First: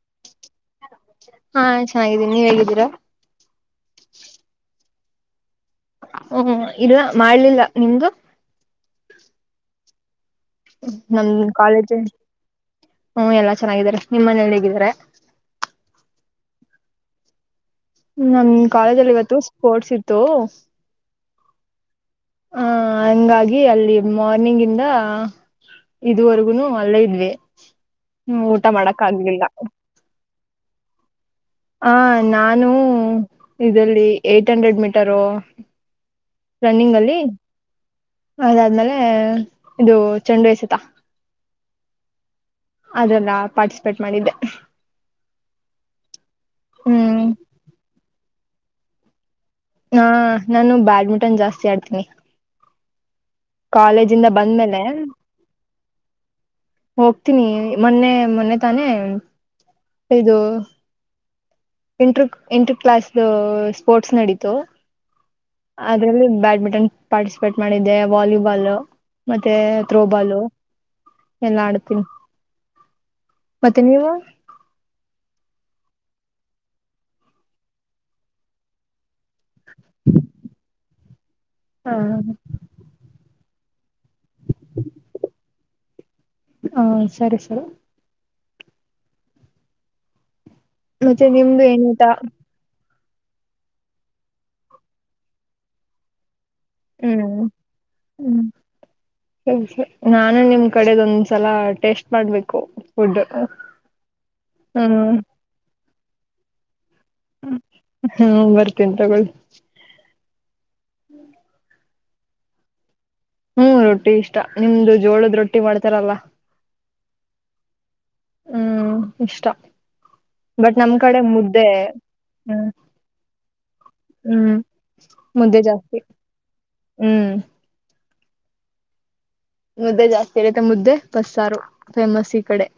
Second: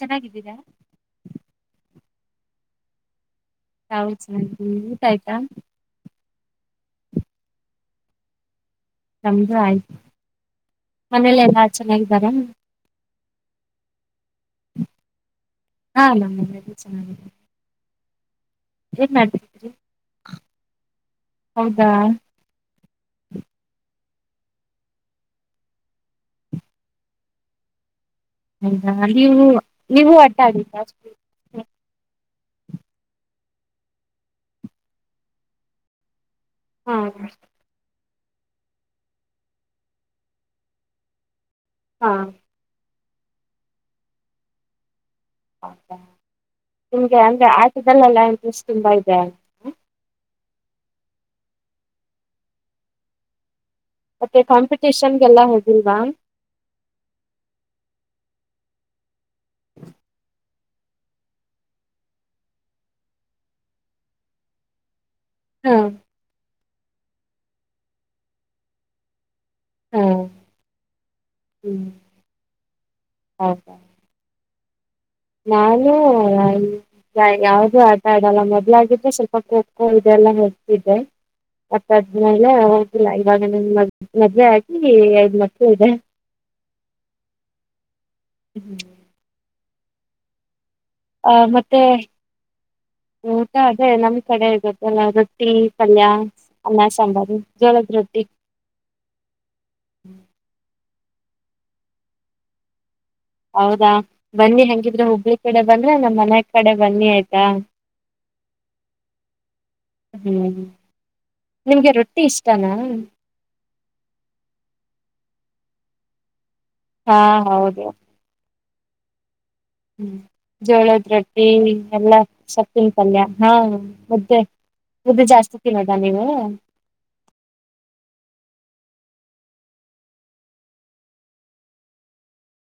ಚೆನ್ನಾಗಿದ್ದ ಹಾ ಹಿದ್ದೀನಿ ನೀವ್ ಹೇಗಿದ್ದೀರಾ ಹೌ ಚ ಊಟ ಆಯ್ತಾ ಹ್ಮ ಇದು ಮಾಡ್ಲಿಲ್ಲ ನಿಮ್ದು ಸಮಜ ಆಯ್ತು ಮನೇಲೆ ನಮ್ದ ಎಲ್ಲಾ ಕಾಲೇಜ ಚೆನ್ನಾಗಿದ್ದಾರಾ ಹ್ಮ ಎಲ್ಲಾ ಚೆನ್ನಾಗಿದ್ದಾರೆ ನಿಮ್ಮ್ ಮನೆಯಲ್ಲಿ ಹೇಗಿದ್ದಾರೆ ಮ ಚೆನ್ನ ನಮ್ ಕಾಲೇಜಲ್ಲಿ ಇವತ್ತು ಸ್ಪೋರ್ಟ್ಸ್ ಇತ್ತು ಹೌದಾ ಆ ಹಂಗಾಗಿ ಅಲ್ಲಿ ಮಾರ್ನಿಂಗ್ ಇಂದ ಇದುವರೆಗುನು ಅಲ್ಲೆ ಇದ ಇದ್ವಿ ಹ್ಮ್ ಊಟ ಮಾಡಕ್ ಹಾ ಆಗ್ಲಿಲ್ಲ ನೀವು ನೀವು ಸ ಹ ನಾನು ಇದಲ್ಲಿ ಏಟ್ ಹಂಡ್ರೆಡ್ ಮೀಟರು ಹಾ ರನ್ನಿಂಗ್ ಅಲ್ಲಿ ಅದಾದ್ಮೇಲೆ ಇದು ಚೆಂಡು ಎಸತ ಹಾ ಅದೆಲ್ಲ ಪಾರ್ಟಿಸಿಪೇಟ್ ಮಾಡಿದ್ದೆ ಹೌದಾ ನಿಮ್ಗೆ ಹ್ಮ್ ಅಂದ್ರೆ ಆಸಿದಲ್ಲಲ್ಲ ಎ ಷ್ಟ ತುಂಬಾ ಇದೆ ಹಾ ನಾನು ಬ್ಯಾಡ್ಮಿಂಟನ್ ಜಾಸ್ತಿ ಆಡ್ತೀನಿ ಕಾಲೇಜಿಂದ ಮತ್ತೆ ಬಂದ್ಮೇಲೆ ಕಾಂಪಿಟೇಷನ್ಗೆಲ್ಲಾ ಹೋಗ ಹವಾಾ ಹೋಗ್ತೀನಿ ಮೊನ್ನೆ ಮೊನ್ನೆ ತಾನೇ ಇದು ಇಂಟರ್ ಇಂಟರ್ ಕ್ಲಾಸ್್ದ ಸ್ಪೋರ್ಟ್ಸ್ ನಡೀತು ಹಾ ಅದ್ರಲ್ಲಿ ಬ್ಯಾಡ್ಮಿಂಟ ಪಾರ್ಟಿಸಿಪೇಟ್ ಮಾಡಿದ್ದೆ ವಾಲಿಬಾಲ್ ಮತ್ತೆ ಹಾ ೋಬಾಲು ಹ್ಮ್ ಡ್ತೀನಿ ಹೌದಾ ಮತ್ತೆ ನೀವು ನಾನು ಯಾವ್ದೂ ಆಟ ಆಡಲ್ಲ ಮೊದ್ಲಾಗಿದ್ರೆ ಸ್ವಲ್ಪ ಖೋಖೋ ಇದೆಲ್ಲ ಹತಿದ್ದೆ ಮತ್ತ ಹ ಆದ್ಮೇಲೆ ಹೋಗಿಲ್ಲ ಇವಾಗ ಮ ಮದ್ುವೆ ಆಾಕಿ ಎಐದ ಮಕ್ಕಳು ಇದೆ ಹಾ ಸರಿ ಸರ್ ಹ್ಮ್್ಮ ಮತ್ತೆ ನಿಮ್ದು ಏನಟಾ ಊಟಾ ಅದೇ ನಮ್ ಕಡೆ ಇರುತ್ತಲ್ಲ ರೊಟ್ಟಿ ಪಲ್ಯ ಅನ್ನ ಸಾಂಬಾರು ಹ್ಮ್ ಜೋಳದ ರೊಟ್ಟಿ ಹ್ಮ್ ನಾನು ನಿಮ್ ಕಡೆದೊಂದ ಸಲ ಟೇಸ್ಟ್ ಮಾಡ್ಬೇಕು ಫುಡ್ ಹೌದಾ ಬನ್ನಿ ಹೆಂಗಿದ್ರೆ ಹುಬ್ಳಿ ಕಡೆ ಬಂದ್ರೆ ನಮ್ಮ್ ಮನೆ ಕಡೆ ಬನ್ನಿ ಆಯ್ತಾ ಹ್ಮ ಹ್ಮ್ ಬರ್ತೇನಿ ತಗೊಳ್ ಹ್ಮ್ ಹ್ಮ್ ನಿಮ್ಗೆ ರೊಟ್ಟಿ ಇಷ್ಟನಾ ಹ್ಮ್ ರೊಟ್ಟಿ ಇಷ್ಟ ನಿಮ್ದು ಜೋಳದ ರೊಟ್ಟಿ ಮಾಡ್ತಾರಲ್ಲ ಹಾ ಹೌದು ಹ್ಮ್ ಇಷ್ಟ ಹ್ಮ್ ಬಟ್ ನಮ್ ಜೋಳದ ಕಡೆ ರೊಟ್ಟಿ ಮುದ್ದೆ ಎಲ್ಲಾ ಹ್ಮ್ ಸಪ್ಪನ್ ಪಲ್ಯ ಹಾ ಮುದ್ದೆ ಹ್ಮ್ ಮುದ್ದೆ ಜಾಸ್ತಿ ತಿನ್ನೋದಾ ನೀವು ಹ್ಮ್ ಮುದ್ದೆ ಜಾಸ್ತಿ ಇರುತ್ತೆ ಮುದ್ದೆ ಬಸ್ಸಾರು ಫೇಮಸ್ ಈ ಕಡೆ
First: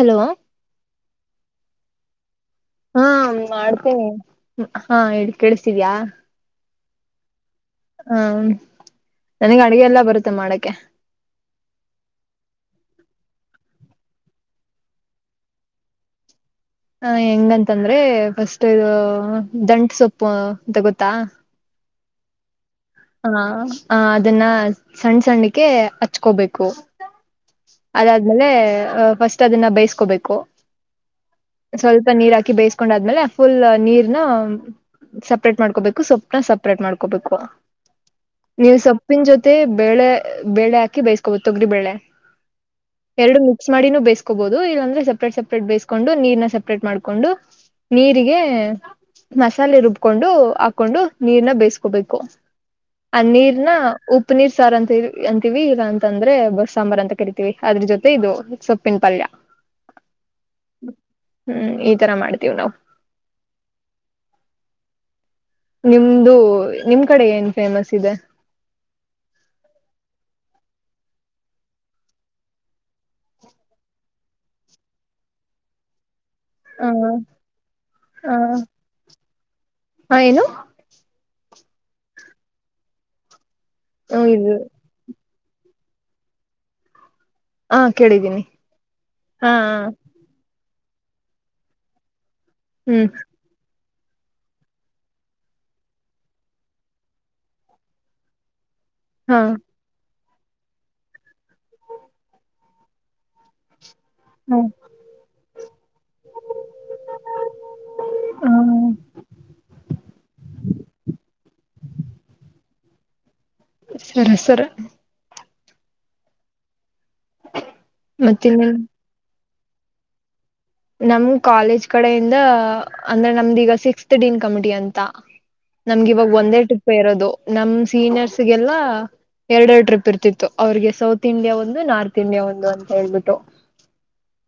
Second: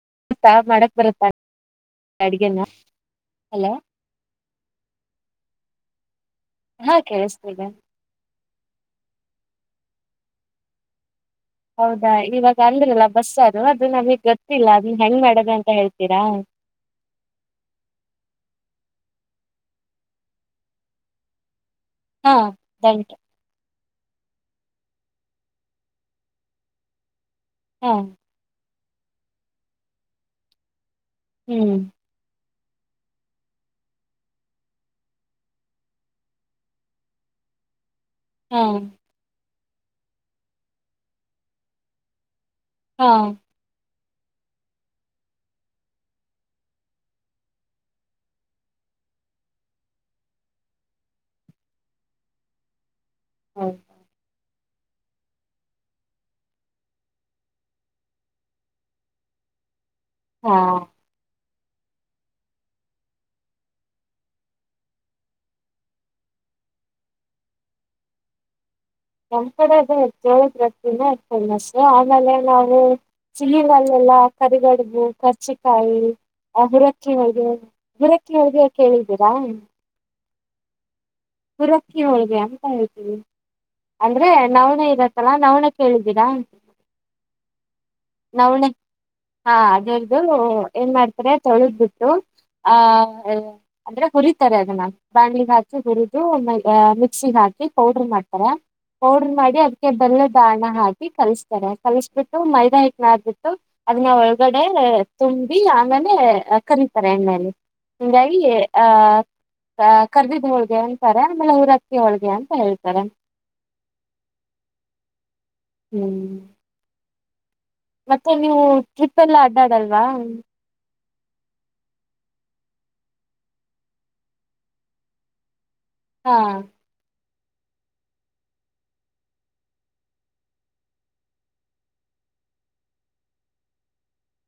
ಹಲೋ ಸಾರ್ ಮಾಡಕ್ ಬರುತ್ತಾ ಸರಿ ಹಾ ಮಾಡ್ತೇನೆ ಹಾ ಕೆಳ್ತಿಸ್ಟಿದ್ಯಾ ಹಾ ಕೇಳಸ್ತದೆ ನನ್ಗೆ ಅಡಗೆ ಎಲ್ಲ ಬರುತ್ತೆ ಮಾಡಕ್ಕೆ ಹೌದಾ ಇವಾಗ ಅಲ್ರಲ್ಲ ಬಸ್ಸ ಅದು ಅದು ನಮಗ್ ಗೊತ್ತಿಲ್ಲ ಅದ ಹೆಂಗ್ ಮಾಡದ ಅಂತ ಹೇಳ್ತೀರಾ ಹ ಹೆಂಗಂತಂದ್ರೆ ಫಸ್ಟ್ ಇ ದಂಟ ಸೊಪ್ಪು ತಗತ್ತಾ ಹಾ ದಂಟ್ ಹಾ ಹ ಅದನ್ನ ಸಣ್ಣ್ ಸಣ್ಣಕ್ಕೆ ಹಚ್ಕೋಬೇಕು ಹಾ ಅದಾದ್ಮೇಲೆ ಫಸ್ಟ್ ಅದನ್ನ ಬೇಸ್ಕೋಬೇಕು ಹ್ಮ್ ಸ್ವಲ್ಪ ನೀರ್ ಹಾಕಿ ಬೇಯಸ್ತ ಕೊಂಡಾದ್ಮೇಲೆ ಫುಲ್ ನೀರ್ನ ಸಪ್ರೇಟ್ ಮಾಡ್ಕೋಬೇಕು ಸೊಪ್ಪನ ಸಪ್ರೇಟ್ ಮಾಡ್ಕೋಬೇಕು ಹಾ ನೀವು ಸೊಪ್ಪಿನ ಜೊತೆ ಮತ್ತೆ ಬೇಳೆ ಬೇಳೆ ಹಾಕಿ ಬೈಸ್ಕೊಬ ತಗರಿ ಬೇಳೆ ಹಾ ಎರಡು ಮಿಕ್ಸ್ ಮಾಡಿನೂ ಬಿಯ್ಸ್ಕೊ ಹಾಕೋಬಹುದು ಇಲ್ಲಾಂದ್ರೆ ಸಪ್ರೇಟ್ ಸಪ್ರೇಟ್ ಬೇಯಸ್ಕೊಂಡು ನೀರ್ನ ಸಪ್ರೇಟ್ ಮಾಡ್ಕೊಂಡು ನೀರಿಗೆ ಮಸಾಲೆ ರುಬ್ಕೊಂಡು ಹಾಕೊಂಡು ನೀರ್ನ ಬೇಯಸ್ಕೋಬೇಕು ಅ ನೀರ್ ನ ಹೌದು. ಉಪನಿ ಸಾರ್ ಅಂತ ಅಂತೀವಿ ಈಗ ಅಂತ ಅಂದ್ರೆ ಬಸ್ ಸಾಂಬಾರ್ ಅಂತ ಕರಿತೀವಿ ಅದ್ರ ಜೊತೆ ಇದು ಸೊಪ್ಪಿನ ಪಲ್ಯ ಹಾ ಹ್ಮ್ ಈ ತರ ಮಾಡ್ತೀವಿ್ ನಾವವು ನಿಮ್ದು ನಿಮ್ ಕಡೆ ಏನ್ ಫೇಮಸ್ ಇದೆ ನಮ್ಮ್ ಕೂಡೆದು ಹೆಚ್ಚ ಜೋಳುದ್ ರೊಟ್ಟಿ ಫೇಮಸ್ ಆಮೇಲೆ ನಾವು ಸಿಹರಲ್ಲೆಲ್ಲ ಕರಿಗಡುಬು ಕರ್ಚಿಕಾಯಿ ಆ ಹ ಹುರಕ್ಕಿ ಹಳಗೆ ಹುರಕಕ್ಕಿ ಹೋಳಿಗೆ ಕೇಳಿದ್ದೀರಾ ಹಾ ಏನು ಹೂರಕ್ಕಿ ಹೋಳಿಗೆ ಅಂತ ಹೇಳ್ತಿವಿ ಅಂದ್ರೆ ಇದು ನವಣ ಇರತ್ತಲ್ಲ ನಾವನ ಕೇಳಿದ್ದೀರಾ ಹಾ ಕೇಳಿದ್ದೀನಿ ನವಣೆ ಹಾ ಅದರ್ದು ಏನ್ ಮಾಡ್ತಾರೆ ತೊಳದ್ ಬಿಟ್ಟು ಹಾ ಹ್ಮ್ ಹ ಅಂದ್ರೆ ಉರಿತರೆ ಅದನ್ನ ಬಾಣಲಿ ಹಾಕಿ ಹುರಿ ಅನ್ ಇಂಟೆಲಿಬಲ್ ಮಿಕ್ಸಿಗೆ ಹಾಕಿ ಪೌಡರ್ ಮಾಡ್ತಾರೆ ಪೌಡರ್ ಹಾ ಮಾಡಿ ಅದಕ್ಕೆ ಬೆಲ್ಲದ್ ಹಣ್ಣ ಹಾಕಿ ಕಲಿಸ್ತಾರೆ ಕಲಸ್ ಬಿಟ್ಟು ಮೈದಾ ಹಾಕ್ಬಿಟ್ಟು ಅದನ್ನ ಒಳಗಡೆ ಹ್ಮ ತುಂಬಿ ಆಮೇಲೆ ಕರತಾರೆ ಎಣ್ಣೆಯಲ್ಲಿ ಹಂಗಾಗಿ ಹ್ಮ್ ಆಹ ಕರ್ದಿದ ಹೋಳಗೆ ಆಮೇಲೆ ಊರಕ್ಕಿ ಹಳ್ಹೋಳಿಗೆ ಅಂತ ಹೇಳ್ತಾರೆ ಸರಿ ಸರಿ ಹ್ಮ್ ಮತ್ತೆ ಮತ್ತ ನೀವು ಇನ್ನೇನ್ ಟ್ರಿಪ್ ಎಲ್ಲ ಅದಲ್ವಾ ಅನ್ಎಂಟೆಜಿಬಲ್ ನಮ್ ಕಾಲೇಜ್ ಕಡೆಯಿಂದ ಅಂದ್ರೆ ನಮ್ದ ಈಗ ಸಿಕ್ಸ್ತ್ ಡೀನ್ ಕಮಿಟಿ ಅಂತ ನಮ್ಗೆ ಇವಾಗ ಹಾ ಒಂದೇ ಟ್ರಿಪ್ ಇರೋದು ನಮ್ ಸೀನಿಯರ್ಸ್ ಗೆಲ್ಲ ಎರಡೆರಡು ಟ್ರಿಪ್ ಇರ್ತಿತ್ತು ಅವ್ರಿಗೆ ಸೌತ್ ಇಂಡಿಯಾ ಒಂದು ನಾರ್ತ್ ಇಂಡಿಯಾ ಒಂದು ಅಂತ ಹೇಳ್ಬಿಟ್ಟು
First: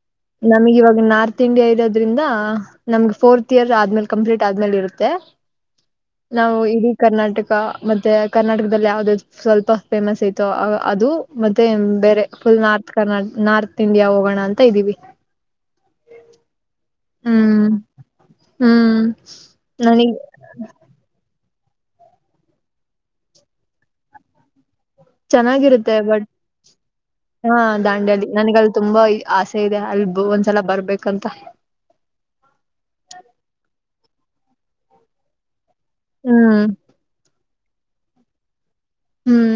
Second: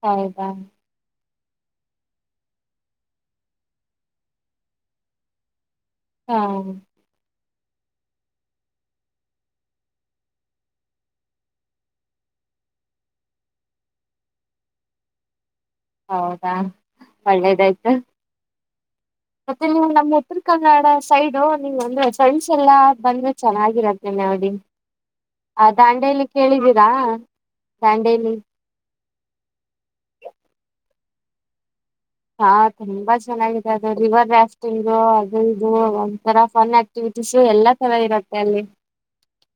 ಹೌದಾ ನಮಗ್ ಇವಾಗ ನಾರ್ತ್ ಇಂಡಿಯಾ ಇರೋದ್ರಿಂದ ನಮ್ಗೆ ಫೋರ್ಥ್ ಇಯರ್ ಆದ್ಮೇಲೆ ಕಂಪ್ಲೀಟ್ ಆದ್ಮೇಲೆ ಇರುತ್ತೆ ಹಾ ನಾವು ಇಡೀ ಕರ್ನಾಟಕ ಕ ಮತ್ತೆ ಕರ್ನಾಟಕದಲ್ಲಿ ಯಾವ್ದ ಸ್ವಲ್ಪ ಫೇಮಸ್ ಐತೋ ಅ ಅದು ಮತ್ತೆ ಬೇರೆ ಫುಲ್ ನಾರ್ತ್ ಕರ್ನಾ ನಾರ್ತ್ ಇಂಡಿಯಾ ಹೋಗೋಣ ಅಂತ ಇದ್ದೀವಿ ಹೌದಾ ಹ್ಮ್ ಒಳ್ಳೆದಾಯ್ತು ಹ್ಮ್ ಮತ್ತೆ ನೀವು ನನಗ್ ನಮ್ಮ ಉತ್ತರ ಕನ್ನಡ ಸೈಡು ನೀ್ ಅನ್ಇಂಟಲಿಗಿಬಲ್ ಅಂದ್ರೆ ಫ್ರೆಂಡ್ಸ್ ಎಲ್ಲಾ ಬಂದ್ರೆ ಚೆನ್ನಾಗಿರತ್ತೆನೆ ನಡಿ ಚೆನ್ನಾಗಿರುತ್ತೆ ಬಟ್ ಹಾ ದಾಂಡ್ಯಲಿ ದಾಂಡೇಲಿ ನನಗಲ್ಲಿ ತುಂಬಾ ಇ ಆಸೆ ಇದೆ ಅಲ್ ಒಂದ್ಸಲ ಬರ್ಬೇಕಂತ ದು ರಿವರ್ ರಾಫ್ಟಿಂಗ್ ಅದ ಅನ್ಇಂಟೆಜಿಬಲ್ ಇದು ಒಂತರ ಹ್ಮ್ ಫನ್ ಆಕ್ಟಿವಿಟೀಸ್ ಎಲ್ಲ ಚೆನ್ನಾಗಿ ಇರುತ್ತೆ ಅಲ್ಲಿ ಹ್ಮ್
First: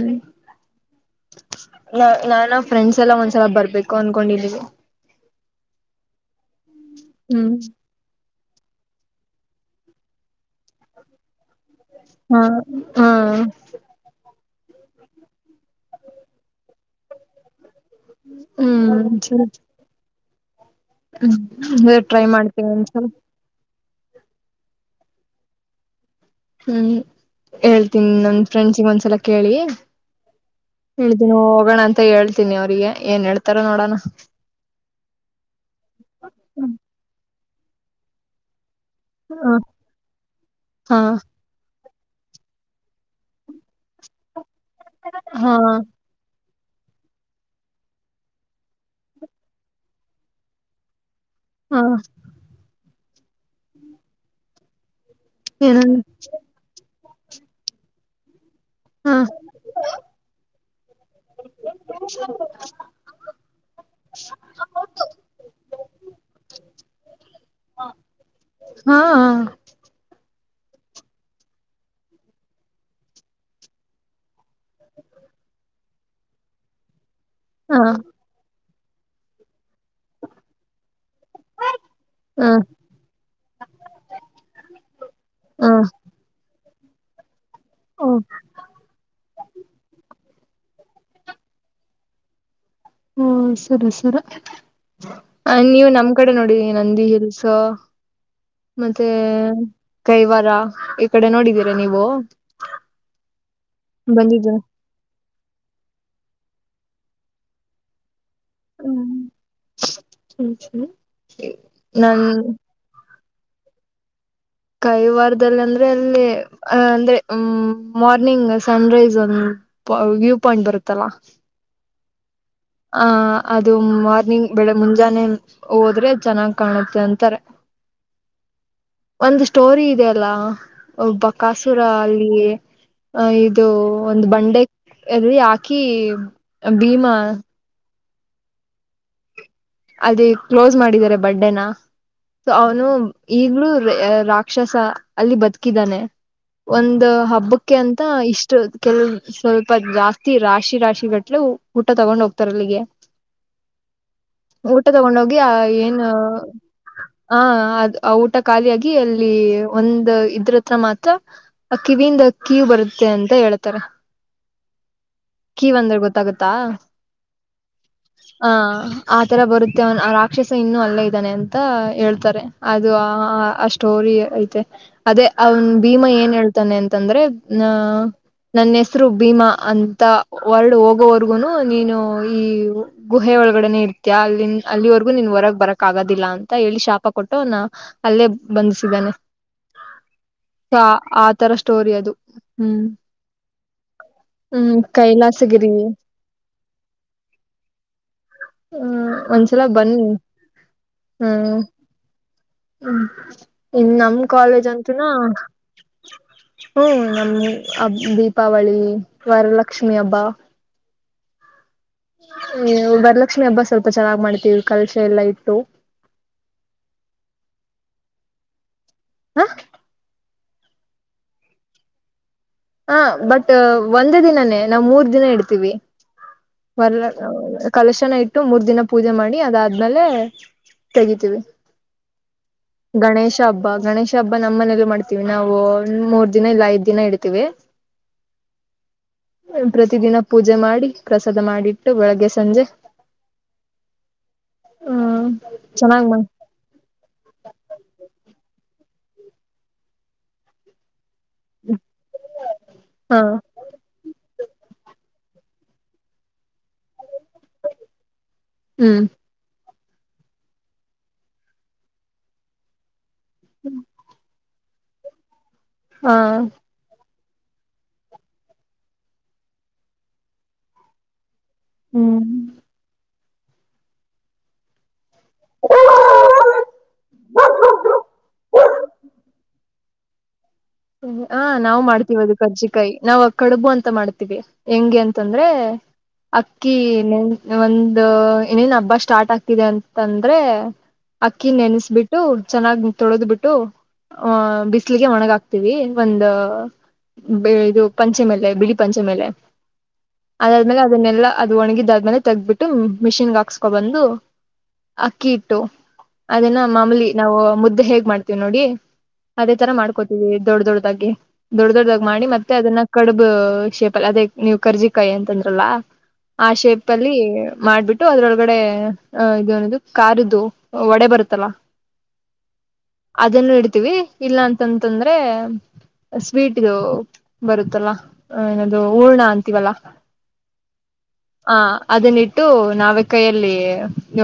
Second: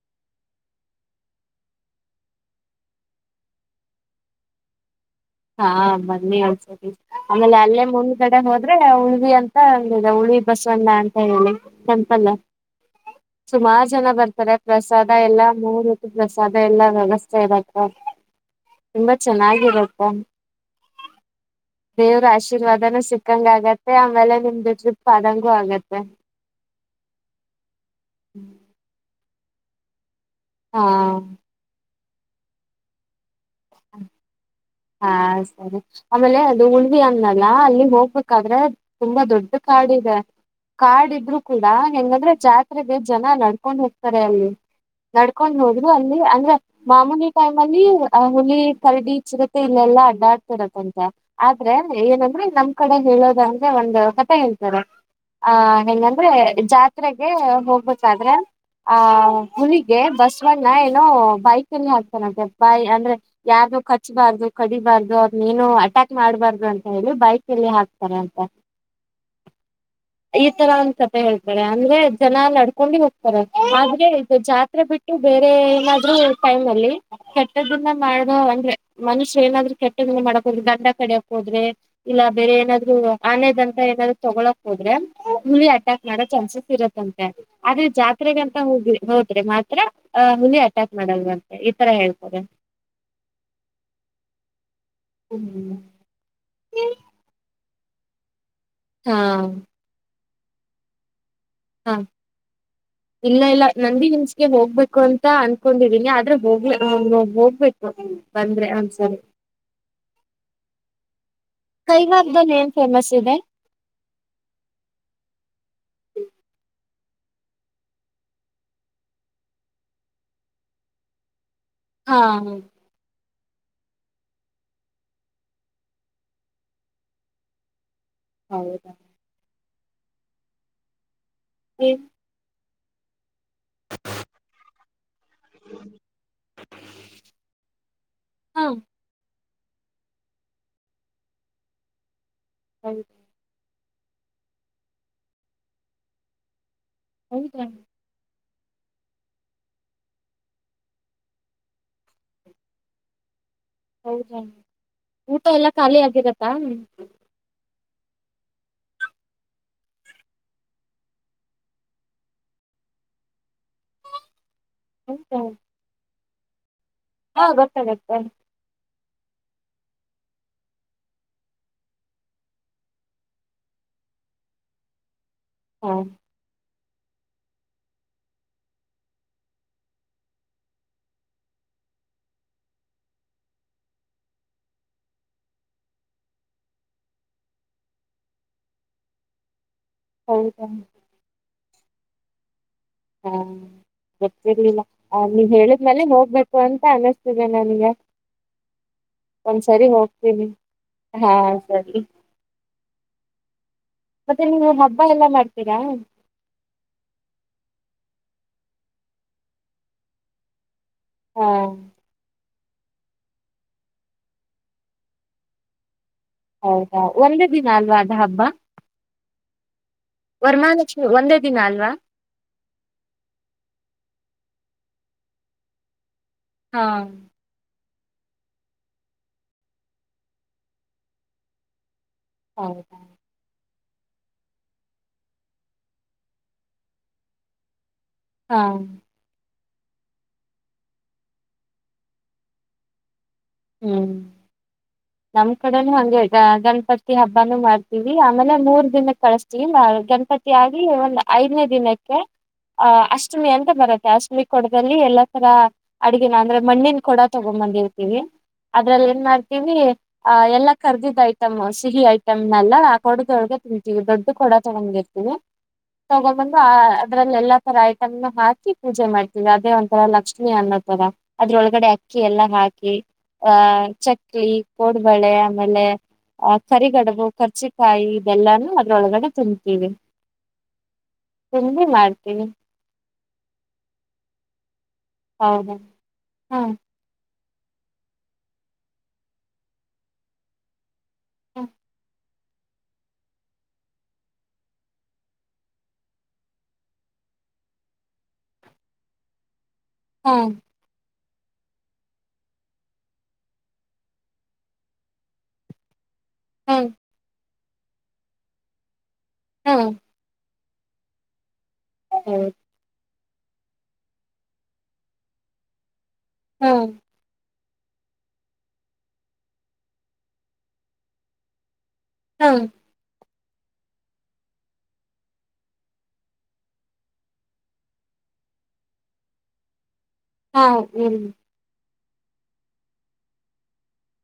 ನ ನಾನ ಫ್ರೆಂಡ್ಸ್ ಎಲ್ಲ ಒಂದ್ಸಲ ಬರ್ಬೇಕು ಅನ್ಕೊಂಡಿ ಇದೀವಿ ಹಾ ಬನ್ನಿ ಹ್ಮ್ ಆಮೇಲೆ ಅಲ್ಲೇ ಮುಂದ ಕಡೆ ಹೋದ್ರೆ ಉಳಿವಿ ಅಂತ ಒಂದಿದೆ ಉಳಿ ಬಸವಣ್ಣ ಅಂತ ಹೇಳಿ ಸಂಪಲ್ಲ ಹಾ ಹಾ ಸುಮಾರು ಜನ ಬರ್ತಾರೆ ಪ್ರಸಾದ ಎಲ್ಲಾ ಮೂರೋತ್ ಪ್ರಸಾದ ಎಲ್ಲಾ ವ್ಯವಸ್ಥೆ ಇರತ್ತೆ ಹ ತುಂಬಾ ಹ್ಮ್ ಸರಿ ಚೆನ್ನಾಗಿರತ್ತೆ ಹಇನಾಡಿಬಲ್ ಹ್ಮ್ ಟ್ರೈ ಮಾಡ್ತೇವಿ ಒಂದಸಲ ಮ ಆಮೇಲೆ ನಿಮ್ದು ಟ್ರಿಪ್ ಆದಂಗೂ ಆಗತ್ತೆ ಹ್ಮ್ ಹೇಳ್ತೀನಿ ನನ್ ಫ್ರೆಂಡ್ಸಗ್ ಒಂದ್ಸಲ ಕೇಳಿ ಹಾ ಹೇಳಿದೆ ನ ಹೋಗೋಣ ಅಂತ ಮತ್ತ ಹೇಳ್ತಿನಿ ಅವರಿಗೆ ಏನ್ ಹೇ ತ್ತರ ನೋಡೋಣ ಹಾ ಸರಿ ಆಮೇಲೆ ಅದು ಉಳವಿ ಅಂತ ಅಲ್ಲ ಅಲ್ಲಿ ಹೋಗ್ಬೇಕಾದ್ರೆ ತುಂಬಾ ದೊಡ್ಡ ಹ ಕಾಡ ಇದೆ ಹಾ ಕಾಡ ಇದ್ರು ಕೂಡ ಹೆಂಗಂದ್ರೆ ಜಾತ್ರೆಗೆ ಜನ ನಡ್ಕೊಂಡ್ ಹೋಗ್ತಾರೆ ಅಲ್ಲಿ ಹಾ ನಡ್ಕೊಂಡ್ ಹೋದ್ರು ಅಲ್ಲಿ ಅಂದ್ರ ಮಾಮೂಲಿ ಟೈಮ್ ಅಲ್ಲಿ ಹುಲಿ ಕರಡಿ ಚಿರ ಇಲ್ಲೆಲ್ಲಾ ಅಡ್ಡಾ ಆಡ್ತಿರತ್ತಂತೆ ಆದ್ರೆ ಹಾ ಏನಂದ್ರೆ ನಮ ಕಡೆ ಹೇಳೋದ ಅಂದ್ರೆ ಒಂದ ಕಥ ಹೇಳ್ತಾರೆ ಹ ಏನಂದ ಹೆಂಗಂದ್ರೆ ಜಾ ಜಾತ್ರೆಗೆ ಹೋಗ್ಬೇಕಾದ್ರೆ ಆ ಹಾ ಹುಲಿಗೆ ಬಸವಣ್ಣ ಏನೋ ಬೈಕಲ್ಲಿ ಹಾಕ್ತಾನಂತೆ ಬಾಯಿ ಅಂದ್ರೆ ಯಾರನ ಖಚ್ಬಾರ್ದು ಬಾರ್ದು ಅದ ನೀನು ಅಟ್ಯಾಕ್ ಮಾಡ್ಬಾರ್ದು ಅಂತ ಹೇಳಿ ಬಾಯಿ ಕಲ್ಲಿ ಹಾಕ್ತಾರೆ ಅಂತ ಹಾ ಈ ತರ ಒಂದ ಕಥೆ ಹೇಳ್ತಾರೆ ಅಂದ್ರೆ ಜನ ನಡ್ಕೊಂಡಿ ಹೋಗ್ತಾರೆ ಆದ್ರೆ ಜಾತ್ರೆ ಬಿಟ್ಟು ಬೇರೆ ಎಲ್ಲ ನೀ ಟೈಮ್ ಅಲ್ಲಿ ಹಾ ಕೆಟ್ಟದನ್ನ ಮಾಡ್ದ ಅಂದ್ರೆ ಮನು ನಾದ್ರೆ ಕೆಟ್ಟ ಮಾಡಕ ಹೋದ್ರೆ ದಂಡ ಕಡಕ್ ಹೋದ್ರೆ ಇಲ್ಲಾ ಹಾ ಬೇರೆ ಏನಾದ್ರು ಆನೆದಂತ ಏನಾದ್ರು ತೊಗೋಕ್ ಹೋದ್ರೆ ಹ ಹಾ ಅಟ್ಯಾಕ್ ಮಾಡೋ ಚಾನ್ಸಸ್ ಇರುತ್ತಂತೆ ಆದ್ರ ಜಾತ್ರೆಗಂತ ಹೋಗಿ ಹೋದ್ರಿ ಮಾತ್ರ ಅ ಹುಲಿ ಅಟ್ಯಾಕ್ ಮಾಡಲ್ ಅಂತೆ ಈ ತರ ಹೇಳ್ತಾರೆ ಹ್ಮ ಸರಿ ಸರಿ ಹ ನೀವು ನಮ್ ಕಡೆ ನೋಡ ನಂದಿ ಹಿಲ್ಸ್ ಮತ್ತೆ ಹಾ ಕೈವಾರ ಕಡೆ ನೋಡಿದೀರಾ ಹಾ ನೀವು ಇಲ್ಲ ಇಲ್ಲ ನಂದಿ ಹಿಲ್ಸ್ ಗೆ ಬಂದಿದ್ದು ಹೋಗ್ಬೇಕು ಅಂತ ಅನ್ಕೊಂಡಿದೀನಿ ಆದ್ರೆ... ಹೋಗ್ ಹೋಗ್ಬೇಕು... ಬಂದ್ರೆ ಹ ಸರಿ.. ನನ್ ಕೈಗಾರದಲ್ಲಿ ಏನ್ ಫೇಮಸ್ ಇದೆ??? ಕೈ ವಾರದಲ್ಲಿ ಅಂದ್ರೆ ಅಲ್ಲಿ ಅಂದ್ರೆ ಮಾರ್ನಿಂಗ್ ಸನ್ ರೈಸ್ ಒಂದು ವ್ಯೂ ಪಾಯಿಂಟ್ ಬರುತ್ತಲ್ಲ. ಹಾ ಹ ಅದು ಮಾರ್ನಿಂಗ್ ಬೆಳೆಗ್ ಮುಂಜಾನೆ ಹೋದ್ರೆ ಚೆನ್ನಾಗ್ ಕಾಣುತ್ತೆ ಅಂತಾರೆ.. ಹೌದ. ಒಂದು ಸ್ಟೋರಿ ಇದೆ ಅಲ್ಲಾ ಒಬ್ಬ.. ಕಾಸುರ.... ಏನ್- ಅಲ್ಲಿ ಹ ಇದು ಇದು ಒಂದ ಬಂಡೆ ಅಲ್ಲಿ ಹಾಕಿ ಭೀಮಾ.. ಹ್ಮ ಅದೇ ಕ್ಲೋಸ್ ಮಾಡಿದಿದ್ದಾರೆ ಬಂಡೆ ನಾ ಸೋ ಅವನು ಹೌದು ಈಗ್ಲೂ ರಾಕ್ಷಸ ಅಲ್ಲಿ ಬದುಕಿದ್ದಾನೆ. ಒಂದ ಹೌದಾ ಹಬ್ಬಕ್ಕೆ ಅಂತ ಇಷ್ಟ.. ಕೆಲ್ ಸ್ವಲ್ಪ ಜಾಸ್ತಿ ರಾಶಿ ರಾಶಿ ಗಟ್ಲೆ ಊಟ ತಗೊಂಡ್ ಹೋಗ್ತಾರಲ್ಲಿಗೆ. ಹೌದಾ ಊಟ ತಗೊಂಡ ಹೋಗಿ ಊಟ ಆ ಎಲ್ಲ ಏನ್ ಖಾಲಿ ಆಗಿರತ್ತಾ ಹ ಅದ ಆ ಊಟ ಖಾಲಿಯಾಗಿ ಅಲ್ಲಿ ಒಂದ ಇದ್ರತ್ರ ಮಾತ್ರ ಕಿವಿಯಿಂದ ಕಿವ ಬರುತ್ತೆ ಅಂತ ಹೇಳ್ತಾರೆ. ಹೌದಾ ಕೀವ್ ಅಂದ್ರೆ ಗೊತ್ತಾಗುತ್ತೆ. ತ್ತಾ.. ಹಾ ಗೊತ್ತಾಗತ್ತೇ ಆತರ ಬರುತ್ತೆ ಅವನ್ ಆ ರಾಕ್ಷಸ ಇನ್ನೂ ಅಲ್ಲೇ ಇದ್ದಾನೆ ಅಂತ ಹೇಳ್ತಾರೆ ಅದು ಆ.... ಸ್ಟೋರಿ ಐತೆ ಅದೇ. ಅವ್ನ್ ಹಾ ಭೀಮಾ ಏನ್ ಹೇಳ್ತಾನೆ ಅಂತ?? ಅಂತ ಅಂದ್ರೆ ನ ನನ್ನ ಹೆಸರು ಭೀಮಾ ಅಂತ ವರ್ಡ್ ಹೋಗೋವರ್ಗುನು ನೀನು ಈ ಗುಹೆ ಒಳಗಡೆನೆ ಇರ್ತಿ.. ಅಲ್ಲಿನ್ ಅಲ್ಲಿವರೆಗೂ ನಿನ್ ಹೊರಗೆ ಬರಕ್ ಆಗೋದಿಲ್ಲ ಅಂತ ಹೇಳಿ ಶಾಪ ಕೊಟ್ಟು ನ ಅಲ್ಲೇ ಬಂಧಿಸಿದಾನೆ. ಹೌದಾ ಈ ತರ ಸ್ಟೋರಿ ಅದು. ಹ್ಮ್ ಹಾ ಹ್ಮ್ ಗೊತ್ತತ್ತರಿಲಿಲ್ಲ ನೀವ್ ಕೈಲಾಸಗಿರಿ ಹೇಳಿದ್್ಮಲೆ ಹೋಗ್ಬೇಕು ಅಂತ ಅನ್ನಿಸ್ತಿದೆ ನನ್ಗೆ ಹ್ಮ್ ಒಂದ್ಸಲ ಒಂದ್ಸರಿ ಬನ್ನಿ ಹೋಗ್ತೀನಿ ಹಾ ಸರಿ.. ಹ್ಮ ಇನ್ ನಮ ಮತ್ತೆ ಕಾಲೇಜ್ ನೀವು ಹಬ್ಬ ಅಂತೂನಾ ಎಲ್ಲಾ ಮಾಡ್ತೀರಾ ಹ ನಮ್ಮ ಅ ದೀಪಾವಳಿ ವರಲಕ್ಷ್ಮಿ ಹಬ್ಬ ಹಾ ಹ ವರಲಕ್ಷ್ಮಿ ಹಬ್ಬ ಸ್ವಲ್ಪ ಚೆನ್ನಾಗ್ ಮಾಡ್ತೀವಿ ಕಲಶ ಎಲ್ಲಾ ಇಟ್ಟು ಹೌದಾ ಒಂದೇ ದಿನ ಅಲ್ವ ಅದ ಹಬ್ಬ ಹ ವರ್ಮಹಾಲಕ್ಷ್ಮಿ ಒಂದೇ ದಿನ ಅಲ್ವಾ ಹ ಬಟ್ ಒಂದೇ ದಿನನೇ ನಾವು್ ಮೂರ್ ದಿನ ಇಡ್ತೀವಿ ಹಾ ಒಲ್ಲ ಕಲಶನ ಇಟ್ಟು ಮೂರ್ ದಿನ ಪೂಜೆ ಮಾಡಿ ಅದಾದ್ಮೇಲೆ ತೆಗತಿೀವಿ ಹೌದಾ ಗಣೇಶ ಹಬ್ಬ ಗಣೇಶ ಹಬ್ಬ ನಮ್ಮನೇಲ್ಲೂ ಮಾಡ್ತೀವಿ ನಾವು ಒಂದ ಮೂರ್ ದಿನ ಇಲ್ಲ ಐದ್ ದಿನ ಇಡ್ತೀವಿ ಹಾ ಪ್ರತಿ ದಿನ ಪೂಜೆ ಮಾಡಿ ಪ್ರಸಾದ ಮಾಡಿಟ್ಟು ಬೆಳಗ್ಗೆ ಸಂಜೆ ಹ್ಮ್ ಹ್ಮ್ ನಮ್ ಕಡೆನುೂ ಚೆನ್ನಾಗ್ ಹಗೆ ಮಾಡ ಗಣಪತಿ ಹಬ್ಬಾನೂ ಮಾಡ್ತೀವಿ ಆಮೇಲೆ ಮೂರ್ ದಿನಕ್ಕೆ ಕಳ್ತ ಇಲ್ಲ ಗಣಪತಿ ಆಗ್ಲಿವಲ್ಲ ಐದನೇ ದಿನಕ್ಕೆ ಆ ಹಾ ಅಷ್ಟಮಿ ಅಂತ ಬರುತ್ತೆ ಅಷ್ಟ ಕೊಡದಲ್ಲಿ ಎಲ್ಲಾ ತರ ಅಡಗಿನ ಅಂದ್ರೆ ಮಣ್ಣಿನ ಕೂಡ ತಗೊಂಬಂದಿರ್ತೀವಿ ಹ್ಮ್ ಅದ್ರಲ್ಲಿ ಏನ್ ಮಾಡ್ತೀವಿ ಆ ಎಲ್ಲಾ ಕರ್ದಿದ್ದ್ ಐಟಮ್ ಸಿಹಿ ಐಟಮ್ನಲ್ಲ ಕೊಡದೊಳಗ ತಿಂಿ ದೊಡ್ಡ ಕೊಡ [unintelligible] ಹಾ ತಗೊಂಬಂದು ಆ ಅದ್ರಲ್ಲಿ ಎಲ್ಲಾ ತರ ಐಟಮ್ ಹಾಕಿ ಪೂಜೆ ಮಾಡ್ತೀವಿ ಅದೇ ಒಂಥರ ಲಕ್ಷ್ಮಿ ಅನ್ನೋ ತರ ಅದ್ರೊಳಗಡೆ ಅಕ್ಕಿ ಹ್ಮ್ ಎಲ್ಲಾ ಹಾಕಿ ಆ ಚಕ್ಲಿ ಬಳೆ ಆಮೇಲೆ ಕರಿಗಡಬು ಕರ್ಚಿಕಾಯಿ ಇದೆಲ್ಲಾನು ಅದ್ರೊಳಗಡೆ ತುಂಬ ಹ ನಾವು ಮಾಡ್ತೀವಿ ಅದು ಕಜ್ಜಿಕಾಯಿ ನಾವ್ ಕಡುಬು ಅಂತ ಮಾಡ್ತೀವಿ ಹೆಂಗೆ ಅಂತಂದ್ರೆ ಹೌದಾ ಹಾ ಅಕ್ಕಿ ನೆನ್ಸಿ ಒಂದ ಇನೇನ್ ಹಬ್ಬ ಸ್ಟಾರ್ಟ್ ಆಗ್ತಿದೆ ಅಂತಂದ್ರೆ ಅಕ್ಕಿ ಹಾ ನೆನೆಸಬಿಟ್ಟು ಚೆನ್ನಾಗ್ ತೊಳೆದ್ ಬಿಟ್ಟು ಆಹ ಬಿಸಿಲಿಗೆ ಒಣಗ ಆ್ತ ಒಂದ ಇದು ಪಂಚೆ ಮೇಲೆ ಬಿಳಿ ಪಂಚೆ ಮೇಲೆ ಹಾ ಅದಾದ್ಮೇಲೆ ಅದನ್ನೆಲ್ಲ ಅದು ಒಣಗಿದಾದ್ಮೇಲೆ ತೆಗಬಿಟ್ಟು ಮಿಷಿನ್ ಹಾಕ್ಸ್ಕೊ ಬಂದು ಅಕ್ಕಿ ಹಿಟ್ಟು ಅದನ ಹಾ ಮಾಮೂಲಿ ನಾವು ಮುದ್ದ. ಹೇಗ್ ಮಾಡ್ತೀವಿ ನೋಡಿ. ಅದೇ ತರ ಹಾ ಮಾಡ್ಕೊತು. ಏ ದೊಡ್ಡ ದೊಡ್ಡ್ ದಾಗಿ. ದೊಡ್ಡ ದೊಡ್ಡಾಗಿ ಮಾಡಿ ಮತ್ತೆ ಅದನ್ನ ಕಡಬ್. ಶೇಪಲ್ ಅದೇ ನೀವು್ ಕರ್ಜಿಕಾಯಿ ಅಂತಂದ್ರಲ್ಲ. ಆ ಶೇಪ್ ಅಲ್ಲಿ. ಮಾಡ್ಬಿಟ್ಟು ಅದ್ರೊಳಗಡೆ ಆ ಇದೆ ನದು ಕಾರದ್ ವಡೆ ಬರುತ್ತಲ್ಲ. ಹ್ಮ. ಅದನ್ನು ಇಡ್ತಿವಿ ಇಲ್ಲ ಅಂತಂದರೇ. ಅಂದ್ರೆ ಸ್ವೀಟ್ದು ಬರುತ್ತಲ್ಲ ಏನದು ಊರ್ಣ ಅಂತೀವಲ್ಲ. ಹಾ ಹ್ಮ್. ಆ ಅದನ್ನಿಟ್ಟು ನಾವೇ ಕೈಯಲ್ಲಿ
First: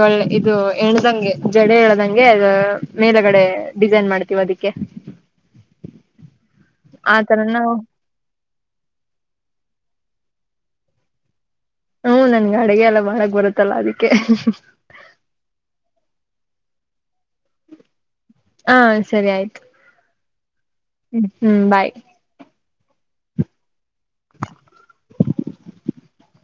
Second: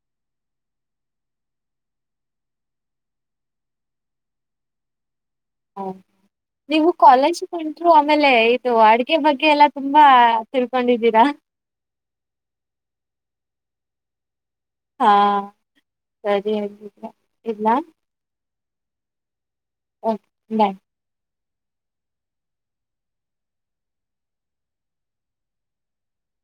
ಒಳ್ಳ ಇದು ಎಣದಂಗೆ ಜಡೆ ಎಣದಂಗೆ ಅದು ಮೇಲಗಡೆ ಡಿಸೈನ್ ಮಾಡ್ತೀವಿ ಅದಕ್ಕೆ. ಹಾ. ನೀವು ಆ ಕಾಲೇಜ್ ತರ ನಾವು ಪಂಟ್ರು ಆಮೇಲೆ ಇದು ಅಡ್ಗೆ ಬಗ್ಗೆ ಎಲ್ಲಾ ತುಂಬ. ತುಂಬಾ ತಿಳ್ಕೊಂಡಿದ್ದೀರಾ. ಹ್ಮ ನನ್ಗೆ ಅಡಗೆ ಎಲ್ಲ ಮಾಡಕ್ ಬರುತ್ತಲ್ಲ ಅದಕ್ಕೆ. ಹಾ ಸರಿ ಹಾಗಿದ್ರೆ ಇಡ್ಲಾ ಹಾ ಸರಿ ಆಯ್ತು. ಬಾಯ್. ಹ್ಮ್ ಬಾಯ್. [inaudible]